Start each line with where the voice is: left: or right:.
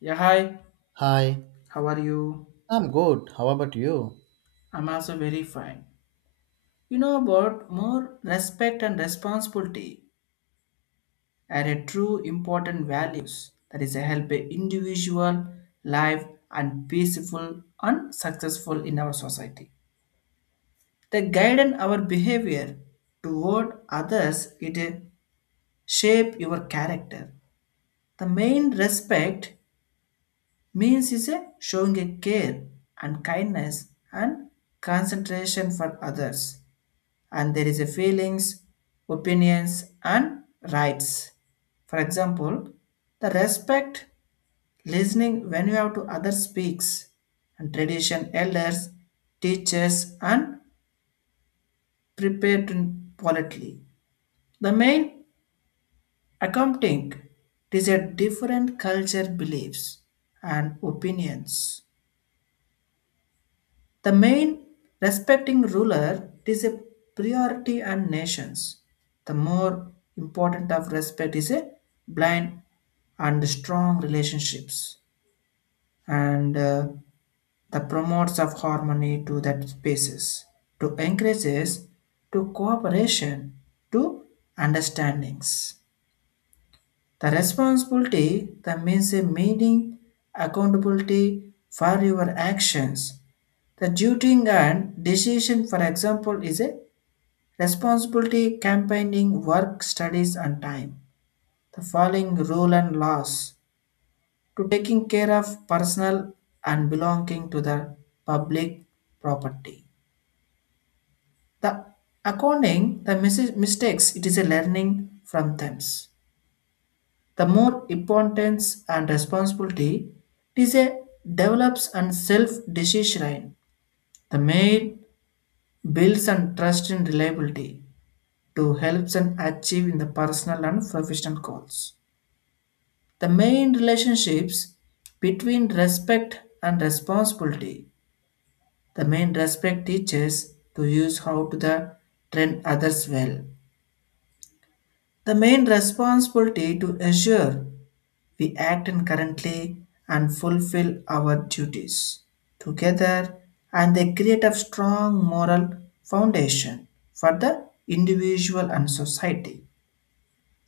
left: Yeah, hi.
right: Hi,
left: How are you?
right: I'm good. How about you?
left: I'm also very fine. You know about more respect and responsibility are a true important values that is a help a individual life and peaceful and successful in our society. They guide in our behavior toward others. It shape your character. The main respect means is a showing a care and kindness and concentration for others and there is a feelings, opinions, and rights. For example, the respect, listening when you have to other speaks, and tradition elders, teachers, and prepared politely. The main accounting is a different culture beliefs and opinions. The main respecting ruler is a priority and nations. The more important of respect is a blind and strong relationships and the promotes of harmony to that spaces to encourages to cooperation to understandings. The responsibility that means a meaning accountability for your actions. The duty and decision, for example, is a responsibility campaigning work, studies, and time. The following rule and laws to taking care of personal and belonging to the public property. The accounting, the mistakes, it is a learning from them. The more importance and responsibility it is a develops and self decision. The main builds and trust in reliability to helps and achieve in the personal and professional goals. The main relationships between respect and responsibility. The main respect teaches to use how to the train others well. The main responsibility to assure we act currently and fulfill our duties together, and they create a strong moral foundation for the individual and society.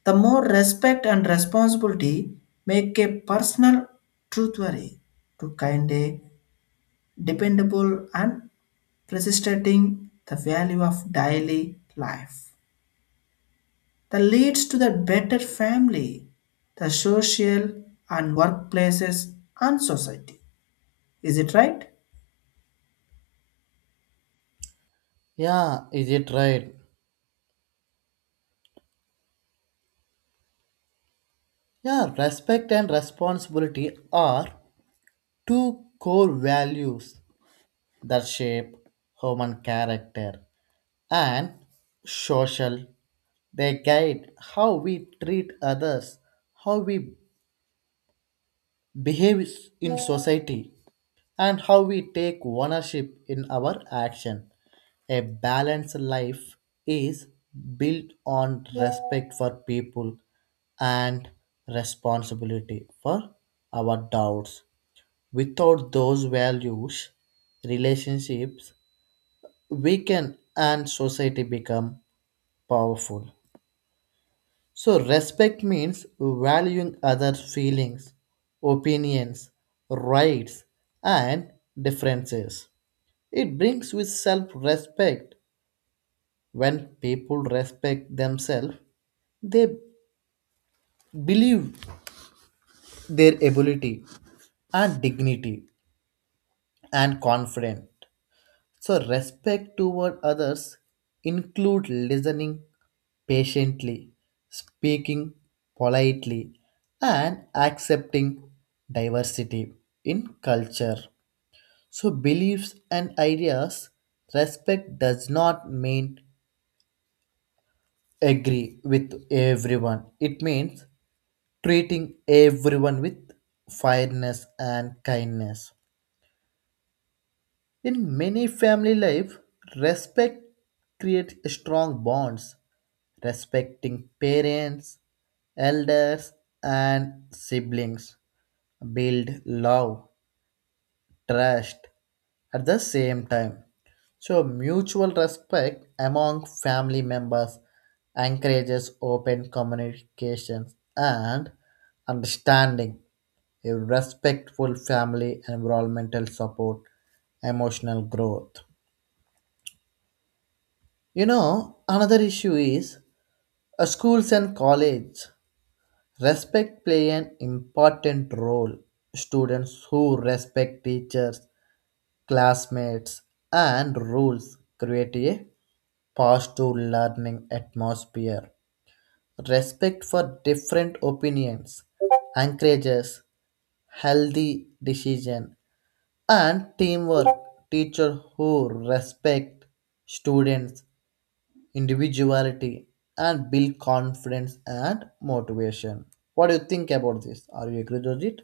left: The more respect and responsibility make a personal truthworthy to kind a dependable and persisting the value of daily life that leads to the better family, the social and workplaces and society. Is it right?
right: Yeah, is it right? Yeah, respect and responsibility are two core values that shape human character and social. They guide how we treat others, how we behave in society, and how we take ownership in our action. A balanced life is built on respect for people and responsibility for our doubts. Without those values, relationships weaken and society become powerful. So respect means valuing others' feelings, opinions, rights, and differences. It brings with self respect. When people respect themselves, they believe their ability and dignity and confident. So respect toward others include listening patiently, speaking politely, and accepting diversity in culture. So beliefs and ideas respect does not mean agree with everyone. It means treating everyone with fairness and kindness. In many family life, respect creates strong bonds. Respecting parents, elders, and siblings build love, trust, at the same time. So mutual respect among family members encourages open communications and understanding. A respectful family environmental support emotional growth. You know, another issue is schools and college. Respect play an important role. Students who respect teachers, classmates, and rules create a positive learning atmosphere, respect for different opinions, encourages healthy decision and teamwork. Teacher who respect students' individuality and build confidence and motivation. What do you think about this? Are you agree with it?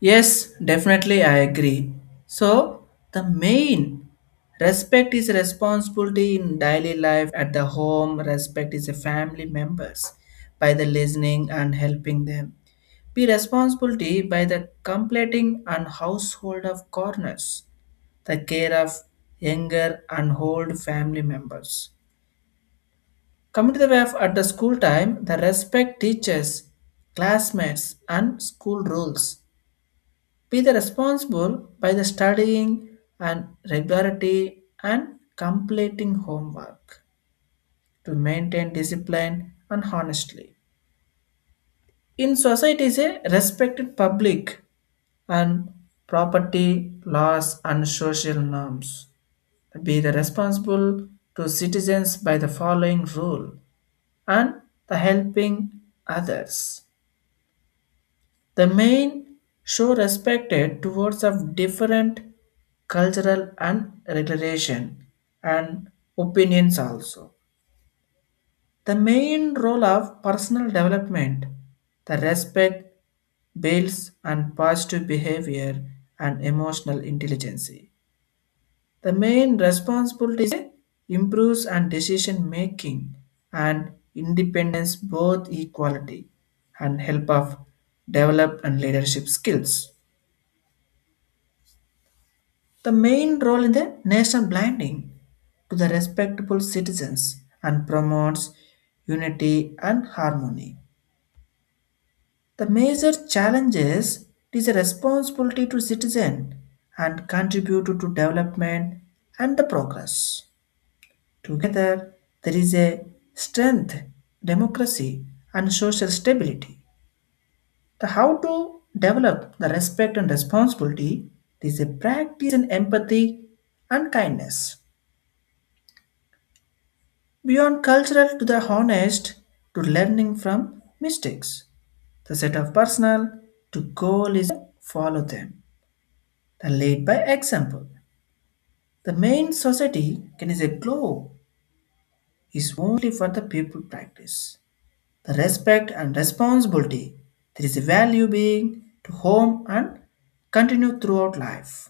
left: Yes, definitely, I agree. So, the main respect is responsibility in daily life at the home, respect is a family members by the listening and helping them. Be responsibility by the completing and household of corners, the care of younger and old family members. Coming to the way of at the school time, the respect teachers, classmates, and school rules be the responsible by the studying and regularity and completing homework to maintain discipline and honestly. In society is a respected public and property laws and social norms. Be the responsible to citizens by the following rule and the helping others. The main show respected towards of different cultural and regulation and opinions also. The main role of personal development, the respect builds and positive behavior and emotional intelligence. The main responsibility is improves and decision making and independence both equality and help of develop and leadership skills. The main role in the nation blinding to the respectable citizens and promotes unity and harmony. The major challenges is a responsibility to citizen and contribute to development and the progress. Together, there is a strength, democracy, and social stability. The how to develop the respect and responsibility is a practice in empathy and kindness. Beyond cultural to the honest to learning from mistakes. The set of personal to goal is follow them. The lead by example. The main society can is a globe is only for the people practice. The respect and responsibility. There is a value being to home and continue throughout life.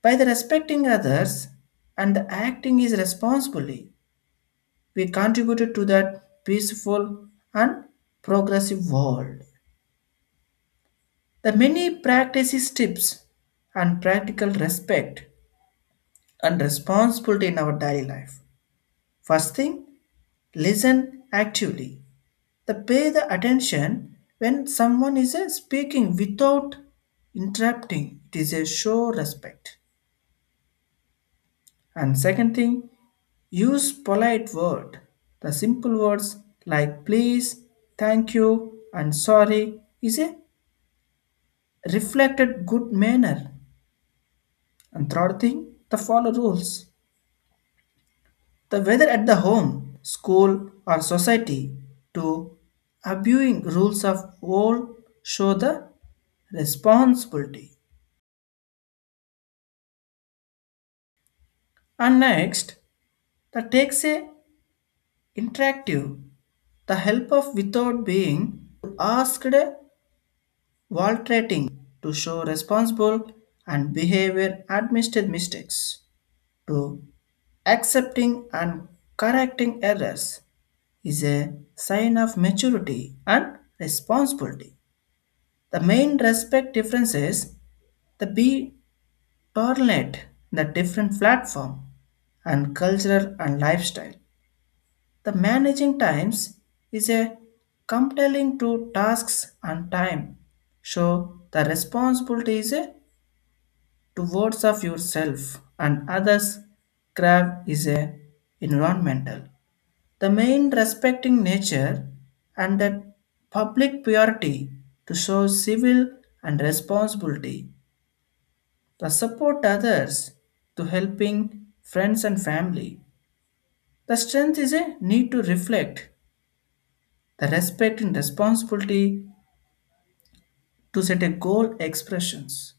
left: By the respecting others and the acting is responsibly, we contributed to that peaceful and progressive world. The many practices, tips, and practical respect and responsibility in our daily life. First thing, listen actively. The pay the attention when someone is speaking without interrupting. It is a show respect. And second thing, use polite word. The simple words like please, thank you, and sorry is a reflected good manner. And third thing, the follow rules. The whether at the home, school, or society, to abusing rules of all show the responsibility. And next, the takes a interactive, the help of without being asked valtrating to show responsible and behavior admitted mistakes to accepting and correcting errors is a sign of maturity and responsibility. The main respect difference is the be tolerant, the different platform and cultural and lifestyle. The managing times is a compelling to tasks and time. So the responsibility is a towards of yourself and others. Crab is a environmental. The main respecting nature and the public purity to show civil and responsibility, the support others to helping friends and family. The strength is a need to reflect the respect and responsibility to set a goal expressions.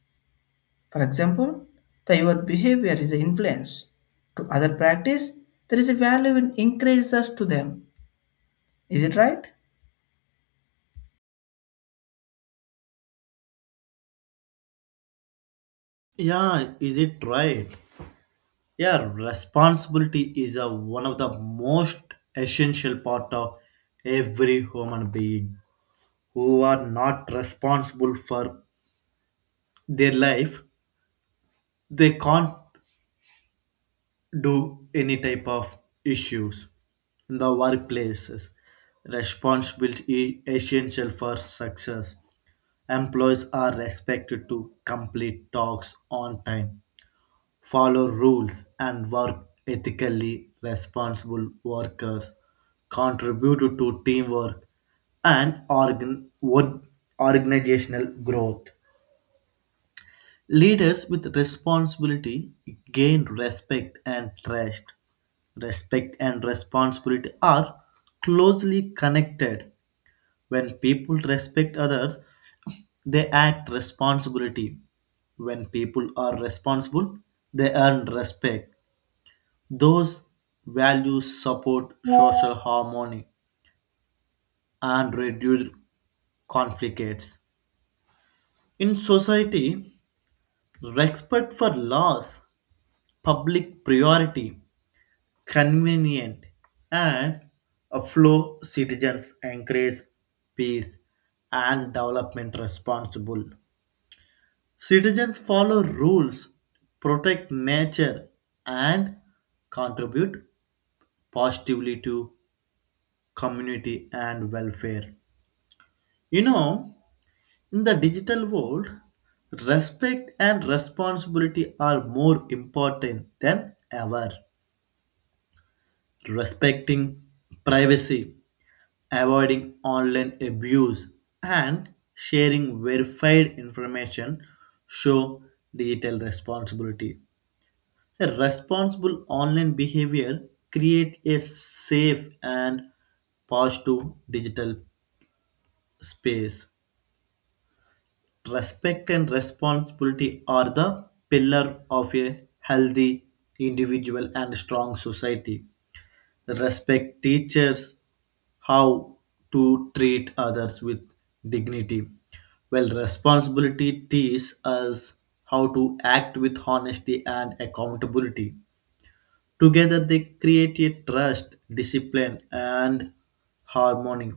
left: For example, that your behavior is an influence to other practice, there is a value in increases to them. Is it right?
right: Yeah, is it right? Yeah, responsibility is a, one of the most essential part of every human being. Who are not responsible for their life they can't do any type of issues in the workplaces responsibility is essential for success. Employees are expected to complete tasks on time, follow rules and work ethically. Responsible workers contribute to teamwork and organizational growth. Leaders with responsibility gain respect and trust. Respect and responsibility are closely connected. When people respect others, they act responsibility. When people are responsible, they earn respect. Those values support social harmony and reduce conflicts. In society, respect for laws, public priority, convenient and flow citizens encourage peace and development. Responsible citizens follow rules, protect nature, and contribute positively to community and welfare. You know, in the digital world respect and responsibility are more important than ever. Respecting privacy, avoiding online abuse, and sharing verified information show digital responsibility. A responsible online behavior create a safe and positive digital space. Respect and responsibility are the pillar of a healthy individual and strong society. Respect teachers how to treat others with dignity, well responsibility teaches us how to act with honesty and accountability. Together they create a trust discipline and harmony.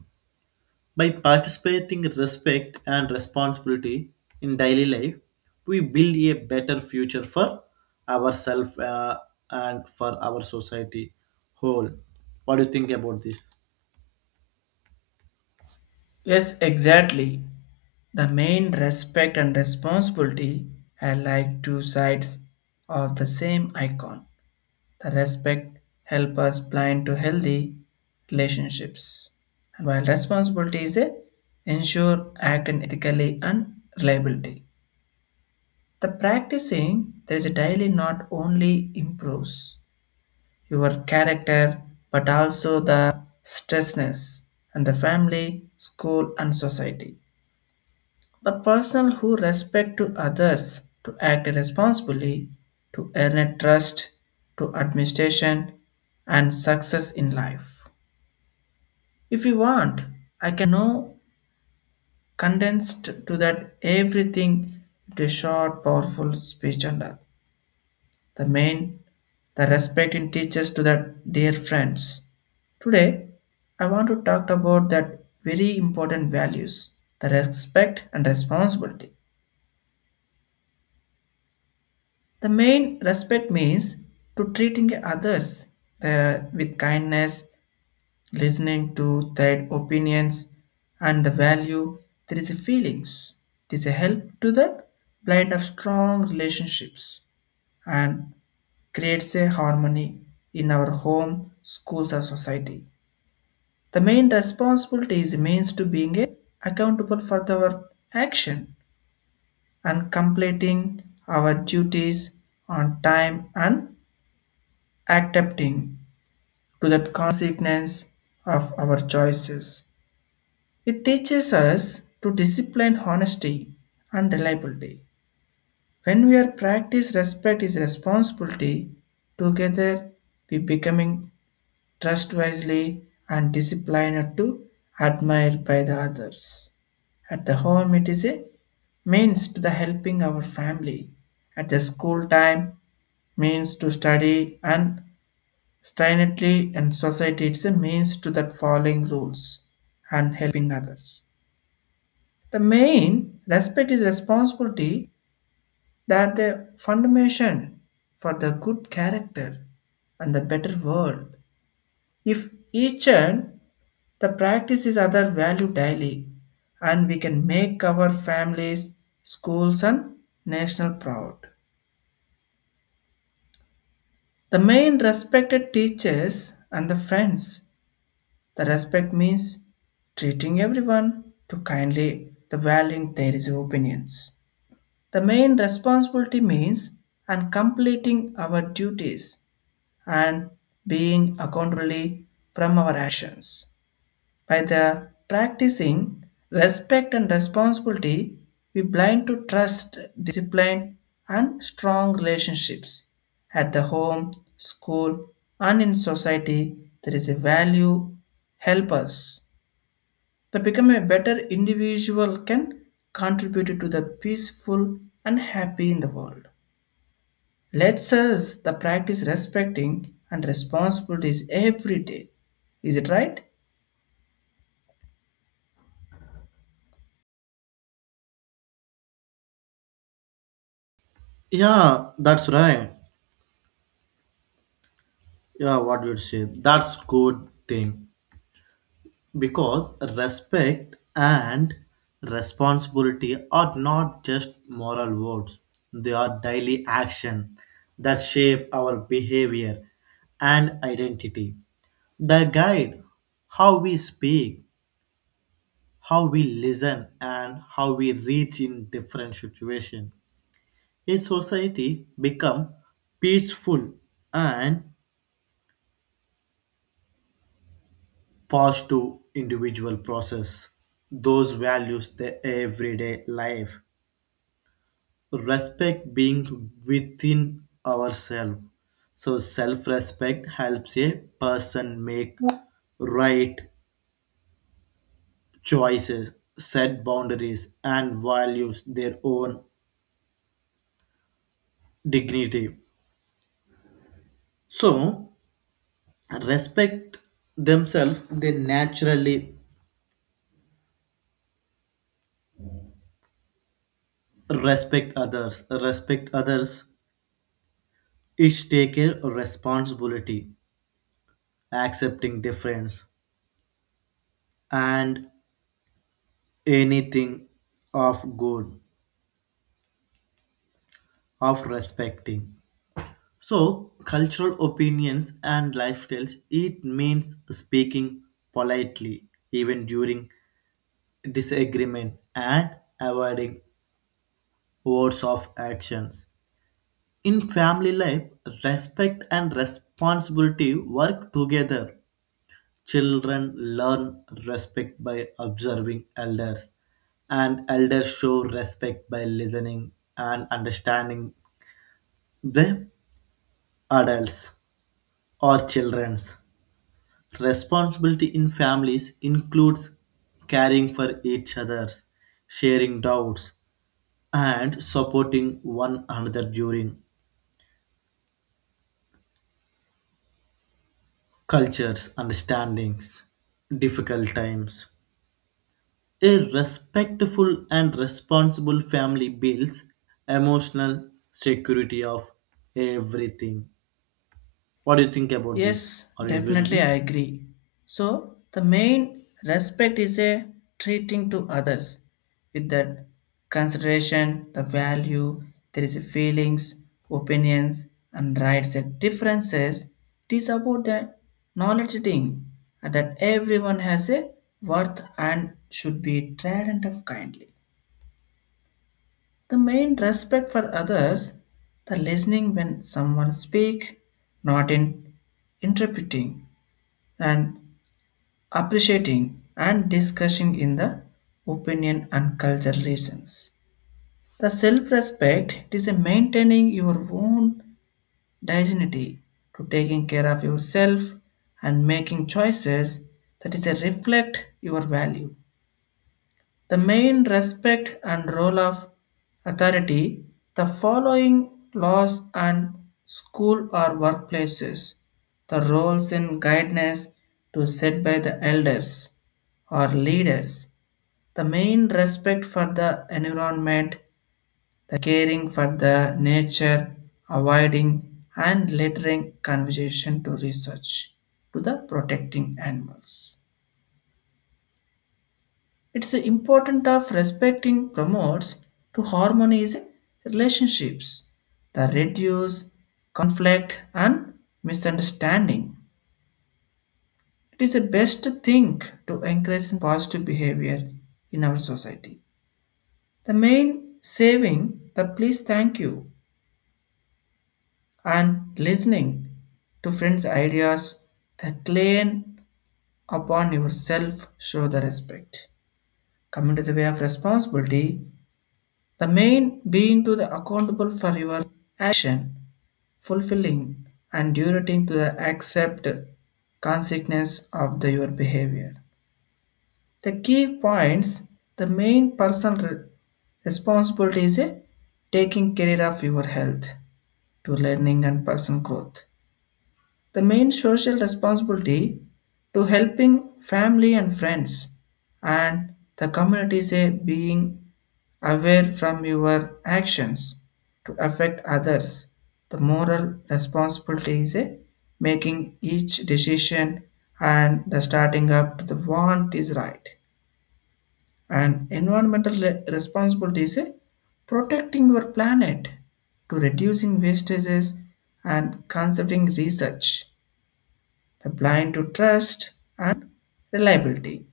right: By participating with respect and responsibility in daily life, we build a better future for ourselves and for our society whole. What do you think about this?
left: Yes, exactly. The main respect and responsibility are like two sides of the same icon. The respect help us blind to healthy relationships, and while responsibility is a ensure act and ethically and reliability. The practicing there is a daily not only improves your character but also the stressness and the family, school and society. The person who respect to others to act responsibly, to earn a trust, to administration and success in life. If you want, I can now condensed to that everything into a short, powerful speech under the main the respect in teaches to that dear friends. Today, I want to talk about that very important values, the respect and responsibility. The main respect means to treating others the, with kindness, listening to their opinions, and the value there is a feelings. It is a help to the blind of strong relationships and creates a harmony in our home, schools, or society. The main responsibility is means to being a accountable for our action and completing our duties on time and adapting to the consequence of our choices. It teaches us to discipline honesty and reliability. When we are practice respect is responsibility, together we becoming trust wisely and disciplined to admired by the others. At the home, it is a means to the helping our family. At the school time, means to study and Stanley and society it's a means to that following rules and helping others. The main respect is responsibility that the foundation for the good character and the better world. If each and the practice is other value daily and we can make our families, schools and national proud. The main respected teachers and the friends. The respect means treating everyone to kindly, the valuing their opinions. The main responsibility means and completing our duties and being accountably from our actions. By the practicing respect and responsibility, we blind to trust, discipline, and strong relationships. At the home, school, and in society, there is a value help us the become a better individual can contribute to the peaceful and happy in the world. Let's us the practice respecting and responsibilities every day. Is it right?
right: Yeah, that's right. Yeah, what you say. That's good thing because respect and responsibility are not just moral words. They are daily action that shape our behavior and identity. They guide how we speak, how we listen, and how we reach in different situations. A society become peaceful and pass to individual process. Those values the everyday life. Respect being within ourselves. So self-respect helps a person make right choices, set boundaries, and values their own dignity. So respect themselves, they naturally respect others. Respect others is taking responsibility, accepting difference, and anything of good, of respecting. So cultural opinions and lifestyles, it means speaking politely even during disagreement and avoiding words of actions. In family life, respect and responsibility work together. Children learn respect by observing elders, and elders show respect by listening and understanding the adults or children's. Responsibility in families includes caring for each other, sharing doubts, and supporting one another during cultures, understandings, difficult times. A respectful and responsible family builds emotional security of everything. What do you think about this?
left: Yes,
right: Are you agree with
left: definitely I
right: it?
left: agree. So the main respect is a treating to others with that consideration, the value, there is a feelings, opinions and rights and differences. It is about the knowledge thing and that everyone has a worth and should be treated of kindly. The main respect for others, the listening when someone speak, not in interpreting and appreciating and discussing in the opinion and culture reasons. The self-respect it is a maintaining your own dignity to taking care of yourself and making choices that is a reflect your value. The main respect and role of authority, the following laws and school or workplaces, the roles in guidance to set by the elders or leaders, the main respect for the environment, the caring for the nature, avoiding and littering conversation to research to the protecting animals. It's important of respecting promotes to harmonize relationships, the reduce conflict and misunderstanding. It is the best thing to encourage positive behavior in our society. The main saving the please thank you and listening to friends' ideas, that claim upon yourself show the respect. Coming to the way of responsibility, the main being to the accountable for your action, fulfilling and durating to the accept consequence of the, your behavior. The key points, the main personal responsibility is a taking care of your health to learning and personal growth. The main social responsibility to helping family and friends and the community is a being aware from your actions to affect others. The moral responsibility is a making each decision and the starting up to the want is right. And environmental responsibility is a protecting your planet to reducing wastages and conserving research, the blind to trust and reliability.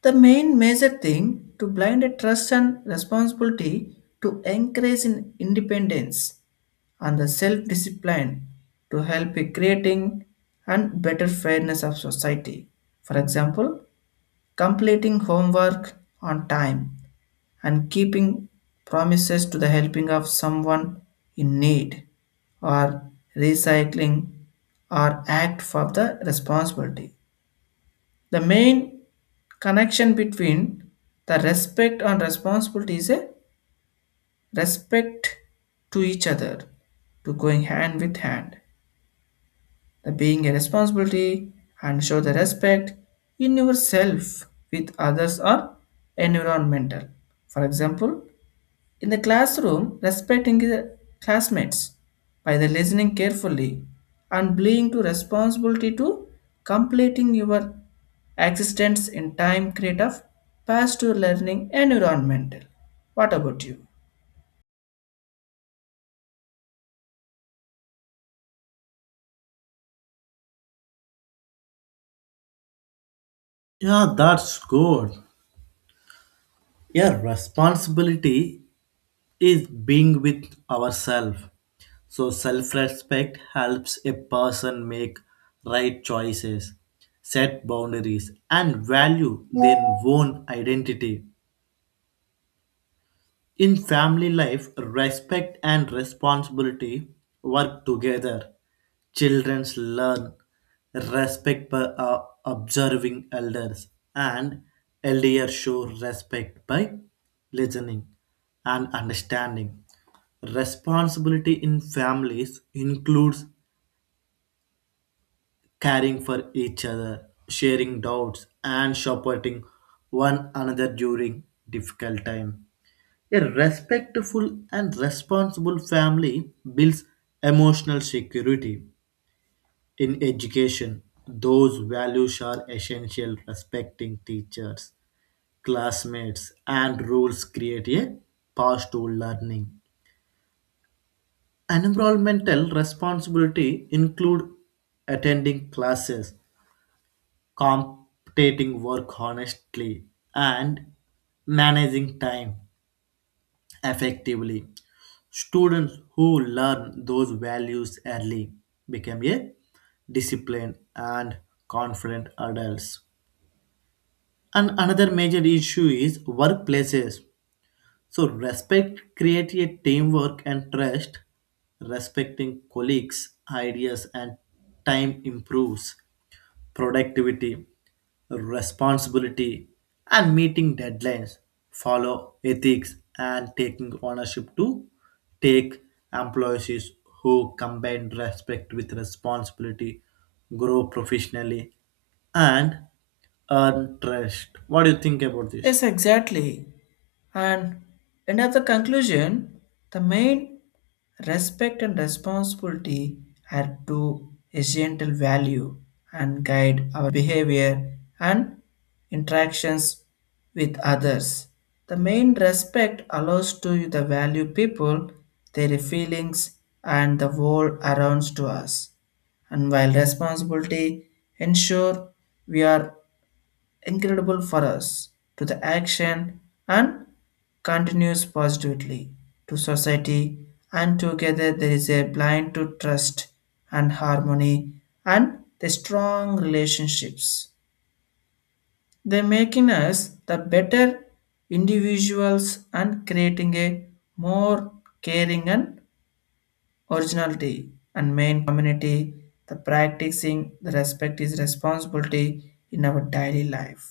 left: The main major thing to blind a trust and responsibility to encourage in independence and the self-discipline to help in creating and better fairness of society. For example, completing homework on time and keeping promises to the helping of someone in need or recycling or act for the responsibility, the main connection between the respect and responsibility is a respect to each other, to going hand with hand. The being a responsibility and show the respect in yourself with others or environmental. For example, in the classroom, respecting the classmates by the listening carefully and being to responsibility to completing your existence in time create of past to learning environmental. What about you?
right: Yeah, that's good. Yeah, responsibility is being with ourselves. So self-respect helps a person make right choices, set boundaries, and value their own identity. In family life, respect and responsibility work together. Children learn respect by observing elders, and elders show respect by listening and understanding. Responsibility in families includes caring for each other, sharing doubts, and supporting one another during difficult time. A respectful and responsible family builds emotional security in education. Those values are essential. Respecting teachers, classmates, and rules create a path to learning. Environmental responsibility include attending classes, completing work honestly, and managing time effectively. Students who learn those values early become a disciplined and confident adults. And another major issue is workplaces. So respect creates a teamwork and trust. Respecting colleagues' ideas and time improves productivity, responsibility, and meeting deadlines. Follow ethics and taking ownership to take employees who combine respect with responsibility, grow professionally, and earn trust. What do you think about this?
left: Yes, exactly. And another conclusion, the main respect and responsibility are two essential value and guide our behavior and interactions with others. The main respect allows to the value people, their feelings and the world around to us. And while responsibility ensure we are incredible for us to the action and continues positively to society and together there is a blind to trust and harmony and the strong relationships they making us the better individuals and creating a more caring and originality and main community the practicing the respect is responsibility in our daily life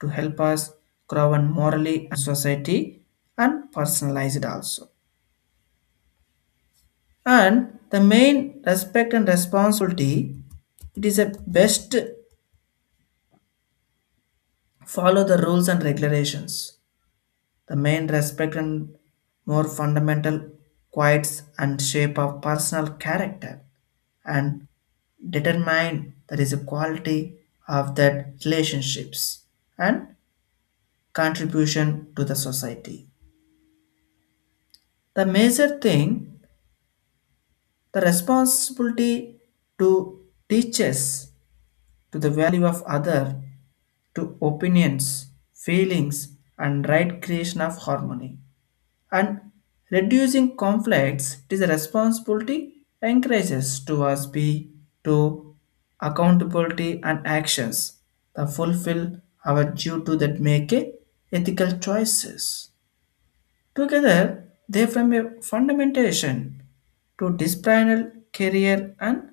left: to help us grow and morally and society and personalize it also. And the main respect and responsibility, it is a best follow the rules and regulations. The main respect and more fundamental qualities and shape of personal character and determine that is a quality of that relationships and contribution to the society. The major thing, the responsibility to teaches to the value of other, to opinions, feelings, and right creation of harmony. And reducing conflicts it is a responsibility encourages to us be to accountability and actions that fulfill our due to that make a ethical choices. Together, they form a fundamentation to disciplinary career and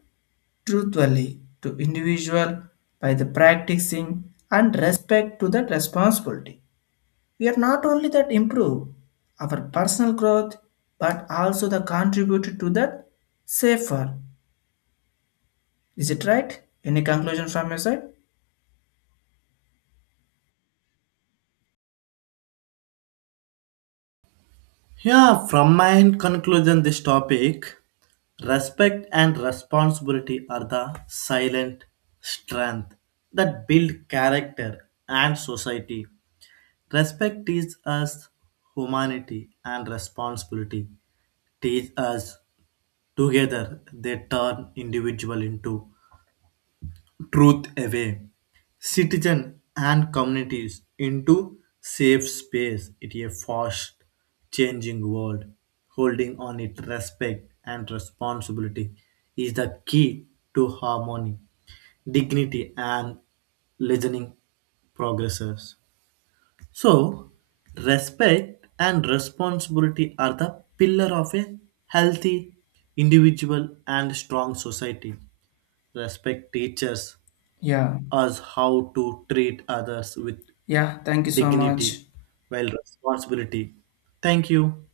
left: truthfully to individual by the practicing and respect to that responsibility. We are not only that improve our personal growth but also the contribute to that safer. Is it right? Any conclusion from your side?
right: Yeah, from my end conclusion, this topic respect and responsibility are the silent strength that build character and society. Respect teaches us humanity and responsibility teach us. Together they turn individual into truth away citizen and communities into safe space in a fast changing world. Holding on it respect and responsibility is the key to harmony, dignity, and listening progresses. So respect and responsibility are the pillar of a healthy individual and strong society. Respect teachers
left: Yeah.
right: us how to treat others with
left: Yeah. Thank you so
right: dignity
left: much.
right: while responsibility. Thank you.